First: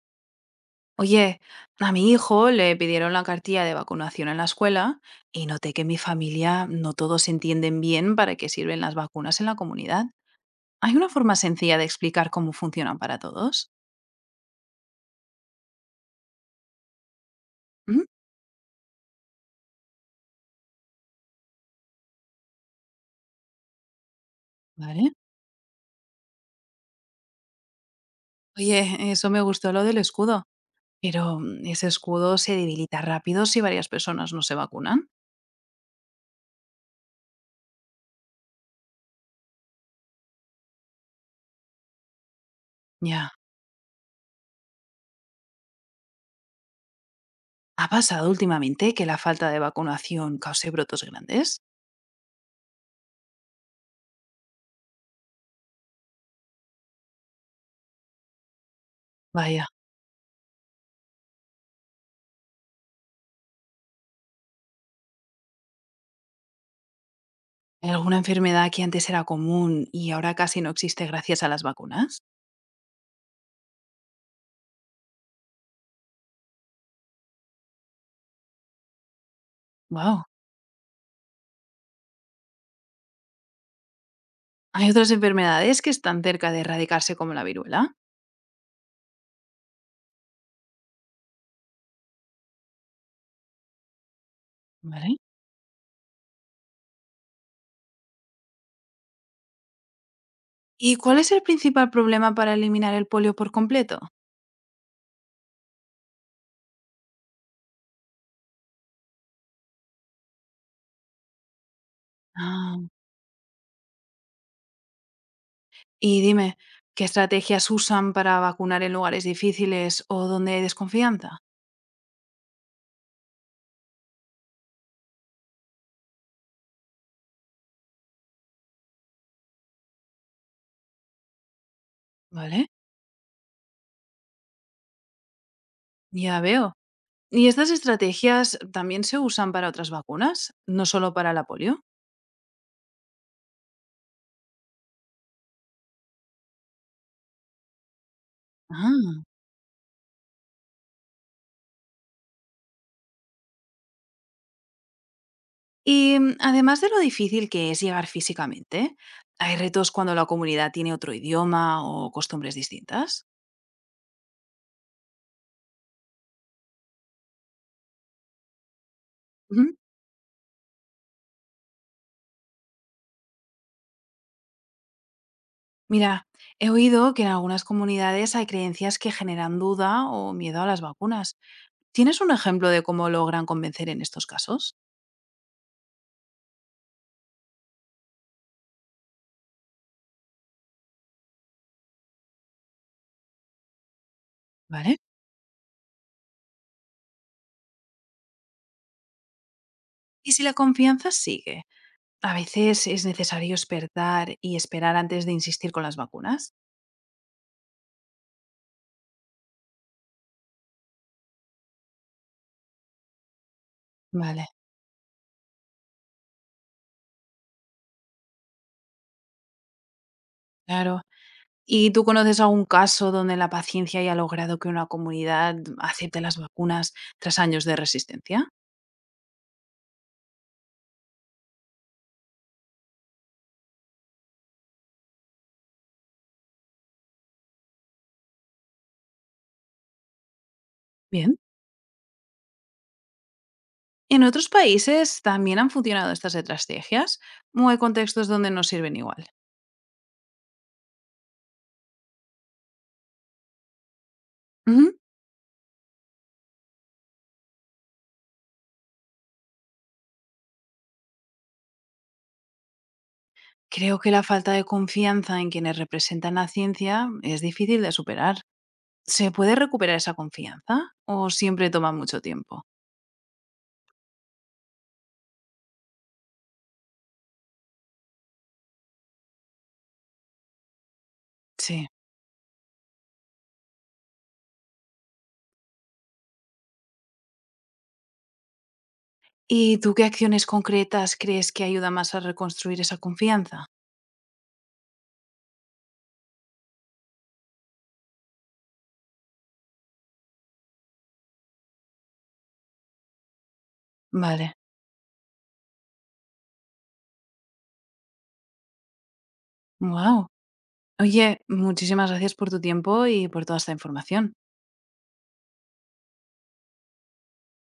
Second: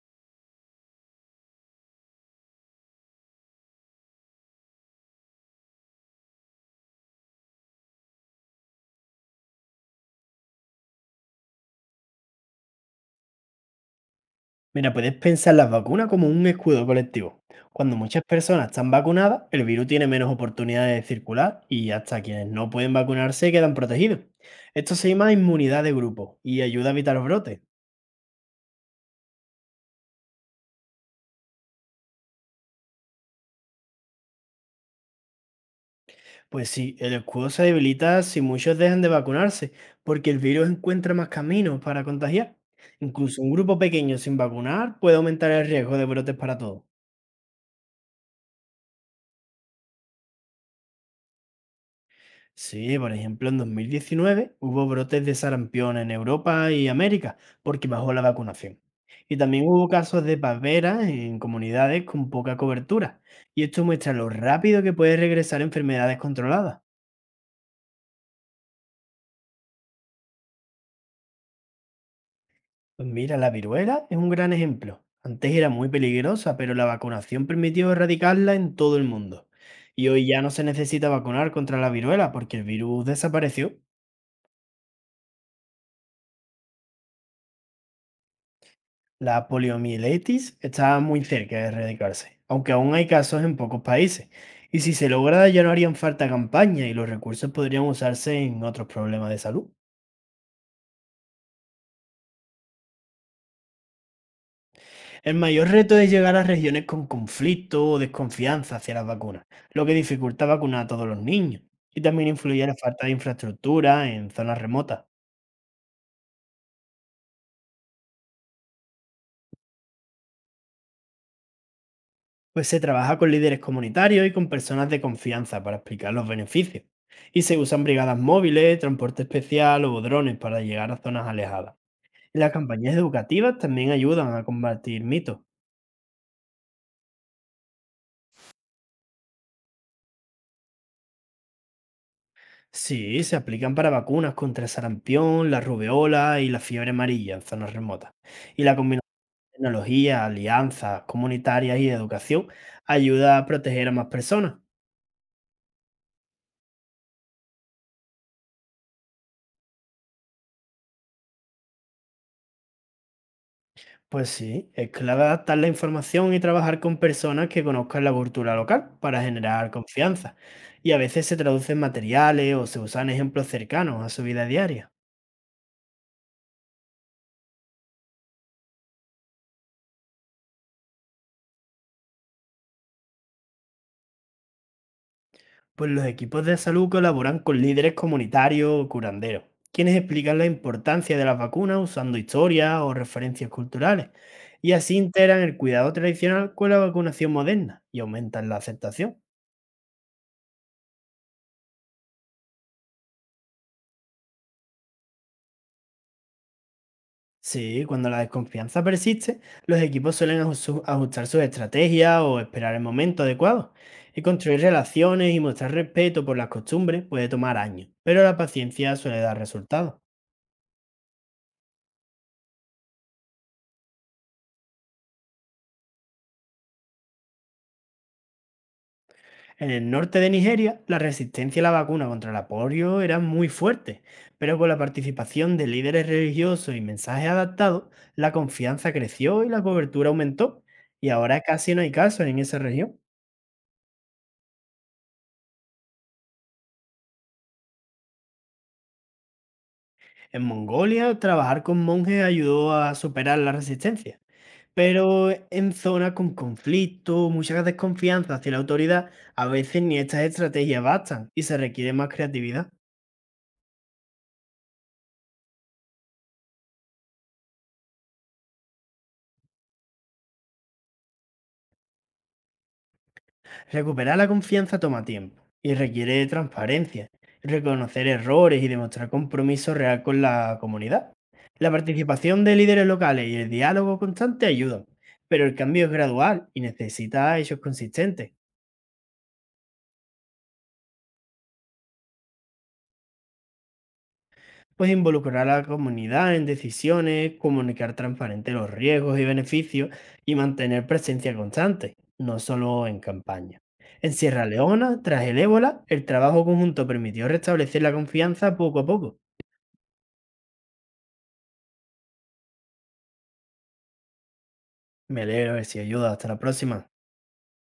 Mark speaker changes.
Speaker 1: Oye, a mi hijo le pidieron la cartilla de vacunación en la escuela y noté que en mi familia no todos entienden bien para qué sirven las vacunas en la comunidad. ¿Hay una forma sencilla de explicar cómo funcionan para todos?
Speaker 2: Mira, puedes pensar las vacunas como un escudo colectivo. Cuando
Speaker 1: ¿Mm?
Speaker 2: muchas personas están vacunadas, el virus tiene menos oportunidades de circular y hasta quienes no pueden vacunarse quedan protegidos. Esto se
Speaker 1: Vale.
Speaker 2: llama inmunidad de grupo y ayuda a evitar los brotes.
Speaker 1: Oye, eso me gustó lo del escudo, pero ese escudo se debilita rápido si varias personas no se vacunan.
Speaker 2: Pues sí, el escudo se debilita si muchos dejan de vacunarse, porque el virus encuentra más caminos para contagiar.
Speaker 1: Ya.
Speaker 2: Incluso un grupo pequeño sin vacunar puede aumentar el riesgo de brotes para todos.
Speaker 1: ¿Ha pasado últimamente que la falta de vacunación cause brotos grandes?
Speaker 2: Sí, por ejemplo, en 2019 hubo brotes de sarampión en Europa y América porque bajó la vacunación. Y
Speaker 1: Vaya.
Speaker 2: también hubo casos de paperas en comunidades con poca cobertura. Y esto muestra lo rápido que puede regresar enfermedades controladas.
Speaker 1: ¿Alguna enfermedad que antes era común y ahora casi no existe gracias a las vacunas?
Speaker 2: Pues mira, la viruela es un gran ejemplo. Antes era muy peligrosa, pero la vacunación permitió erradicarla en todo el mundo. Y
Speaker 1: Wow.
Speaker 2: hoy ya no se necesita vacunar contra la viruela porque el virus desapareció.
Speaker 1: ¿Hay otras enfermedades que están cerca de erradicarse como la viruela?
Speaker 2: La poliomielitis está muy cerca de erradicarse, aunque aún hay casos en pocos países. Y si se
Speaker 1: ¿Vale?
Speaker 2: logra, ya no harían falta campañas y los recursos podrían usarse en otros problemas de salud.
Speaker 1: ¿Y cuál es el principal problema para eliminar el polio por completo?
Speaker 2: El mayor reto es llegar a regiones con conflicto o desconfianza hacia las vacunas, lo que dificulta vacunar a todos los niños. Y también influye la
Speaker 1: Ah,
Speaker 2: falta de infraestructura en zonas remotas.
Speaker 1: y dime, ¿qué estrategias usan para vacunar en lugares difíciles o donde hay desconfianza?
Speaker 2: Pues se trabaja con líderes comunitarios y con personas de confianza para explicar los beneficios. Y se usan brigadas móviles, transporte especial o drones para llegar a zonas alejadas. Y las
Speaker 1: ¿Vale?
Speaker 2: campañas educativas también ayudan a combatir mitos.
Speaker 1: Ya veo. ¿Y estas estrategias también se usan para otras vacunas? ¿No solo para la polio?
Speaker 2: Sí, se aplican para vacunas contra el sarampión, la rubeola y la fiebre amarilla en zonas remotas. Y la combinación
Speaker 1: Ah.
Speaker 2: de tecnologías, alianzas comunitarias y de educación ayuda a proteger a más personas.
Speaker 1: Y además de lo difícil que es llegar físicamente, ¿hay retos cuando la comunidad tiene otro idioma o costumbres distintas?
Speaker 2: Pues sí, es clave adaptar la información y trabajar con personas que conozcan la cultura local para
Speaker 1: Ujú.
Speaker 2: generar confianza. Y a veces se traducen materiales o se usan ejemplos cercanos a su vida diaria.
Speaker 1: Mira, he oído que en algunas comunidades hay creencias que generan duda o miedo a las vacunas. ¿Tienes un ejemplo de cómo logran convencer en estos casos?
Speaker 2: Pues los equipos de salud colaboran con líderes comunitarios o curanderos, quienes explican la importancia de las vacunas usando historias o referencias culturales. Y así
Speaker 1: ¿Vale?
Speaker 2: integran el cuidado tradicional con la vacunación moderna y aumentan la aceptación.
Speaker 1: Y si la confianza sigue, a veces es necesario despertar y esperar antes de insistir con las vacunas.
Speaker 2: Sí, cuando la desconfianza persiste, los equipos suelen ajustar sus estrategias o esperar el momento adecuado. Y
Speaker 1: Vale,
Speaker 2: construir relaciones y mostrar respeto por las costumbres puede tomar años, pero la paciencia suele dar resultados.
Speaker 1: claro. ¿Y tú conoces algún caso donde la paciencia haya logrado que una comunidad acepte las vacunas tras años de resistencia?
Speaker 2: En el norte de Nigeria, la resistencia a la vacuna contra la polio era muy fuerte, pero con la participación de líderes religiosos y mensajes adaptados, la confianza creció y la cobertura aumentó. Y
Speaker 1: Bien.
Speaker 2: ahora casi no hay casos en esa región.
Speaker 1: ¿En otros países también han funcionado estas estrategias? ¿O hay contextos donde no sirven igual?
Speaker 2: En Mongolia, trabajar con monjes ayudó a superar la resistencia,
Speaker 1: Ujú.
Speaker 2: pero en zonas con conflicto, mucha desconfianza hacia la autoridad, a veces ni estas estrategias bastan y se requiere más creatividad.
Speaker 1: Creo que la falta de confianza en quienes representan la ciencia es difícil de superar. ¿Se puede recuperar esa confianza o siempre toma mucho tiempo?
Speaker 2: Recuperar la confianza toma tiempo y requiere transparencia, reconocer errores y demostrar compromiso real con la comunidad. La
Speaker 1: Sí.
Speaker 2: participación de líderes locales y el diálogo constante ayudan, pero el cambio es gradual y necesita hechos consistentes.
Speaker 1: ¿Y tú qué acciones concretas crees que ayuda más a reconstruir esa confianza?
Speaker 2: Pues involucrar a la comunidad en decisiones, comunicar transparente los riesgos y beneficios y mantener presencia constante, no solo en campaña. En Sierra
Speaker 1: Vale.
Speaker 2: Leona, tras el ébola, el trabajo conjunto permitió restablecer la confianza poco a poco.
Speaker 1: Wow. Oye, muchísimas gracias por tu tiempo y por toda esta información.
Speaker 2: Me alegro de si ayuda. Hasta la próxima.